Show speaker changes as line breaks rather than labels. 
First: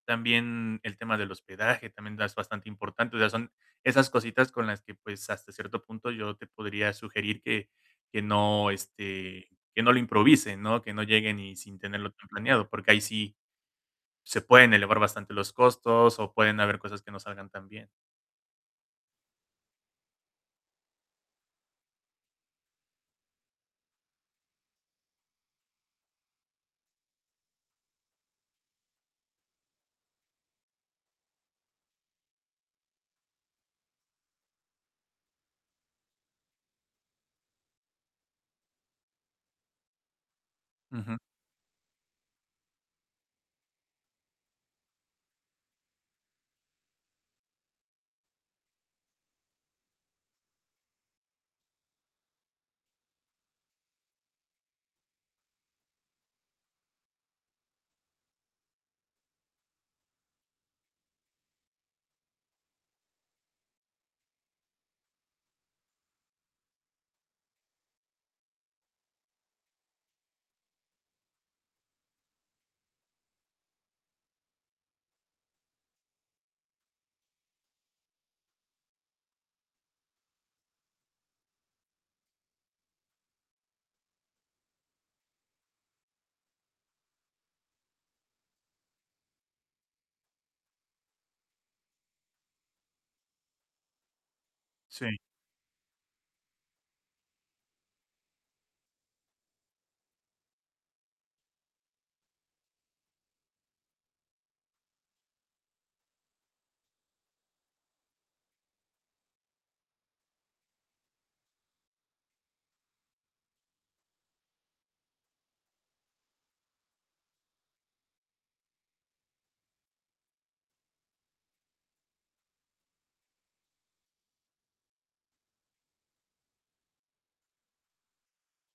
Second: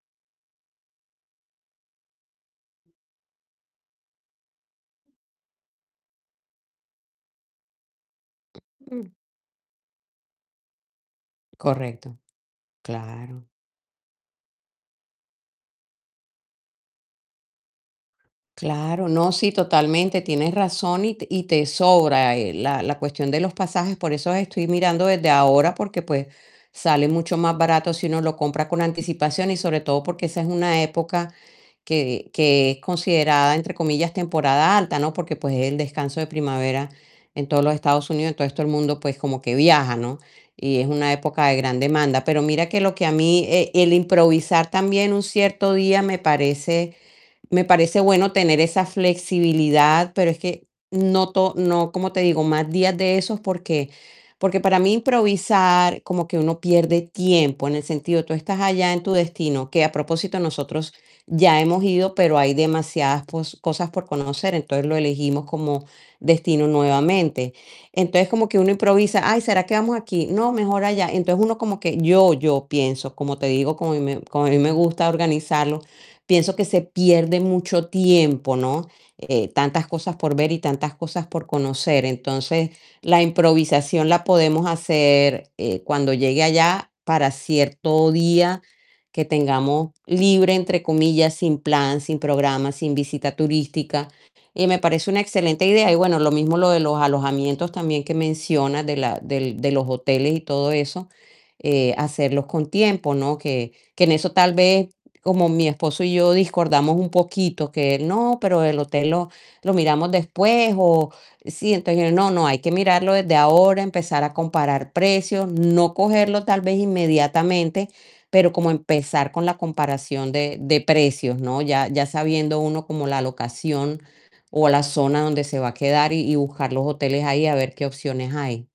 También el tema del hospedaje, también es bastante importante, o sea, son esas cositas con las que, pues hasta cierto punto yo te podría sugerir que que no,
Mm.
este que no lo improvisen, ¿no?, que no lleguen y sin tenerlo
Correcto.
todo planeado, porque ahí sí
Claro.
se pueden elevar bastante los costos o pueden haber cosas que no salgan tan bien.
Claro, no, sí, totalmente, tienes razón y te y te sobra, eh, la la cuestión de los pasajes, por eso estoy mirando desde ahora, porque pues sale mucho más barato si uno lo compra con anticipación y sobre todo porque esa es una época que, que es considerada entre comillas "temporada alta", ¿no?, porque pues es el descanso de primavera en todos los Estados Unidos, en todo esto el mundo, pues como que viaja, ¿no?, y es una
Ujú.
época de gran demanda, pero mira que lo que a mí, eh, el improvisar también un cierto día me parece, me parece bueno tener esa flexibilidad, pero es que no to no, como te digo, más días de esos porque, porque para mí improvisar como que uno pierde tiempo en el sentido, tú estás allá en tu destino, que a propósito nosotros ya hemos ido, pero hay demasiadas pos cosas por conocer, entonces lo elegimos como destino nuevamente, entonces como que uno improvisa: "Ay, ¿será que vamos aquí?, no, mejor allá", entonces uno como que yo yo pienso, como te digo, como a mí me como a mí me gusta organizarlo, pienso que se pierde mucho tiempo, ¿no?, eh, tantas cosas por ver y tantas cosas por conocer, entonces la improvisación la podemos hacer, eh, cuando llegue allá para cierto día que tengamos libre, entre comillas, "sin plan, sin programa, sin visita turística" y me parece
Sí.
una excelente idea, y bueno, lo mismo lo de los alojamientos también que mencionas de la del de los hoteles y todo eso, eh, hacerlos con tiempo, ¿no?, que que en eso tal vez como mi esposo y yo discordamos un poquito, que él: "No, pero el hotel lo lo miramos después", o sí, entonces: "No, no, hay que mirarlo desde ahora, empezar a comparar precios", no cogerlo tal vez inmediatamente, pero como empezar con la comparación de de precios, ¿no?, ya ya sabiendo uno como la locación o la zona donde se va a quedar y y buscar los hoteles ahí a ver qué opciones hay.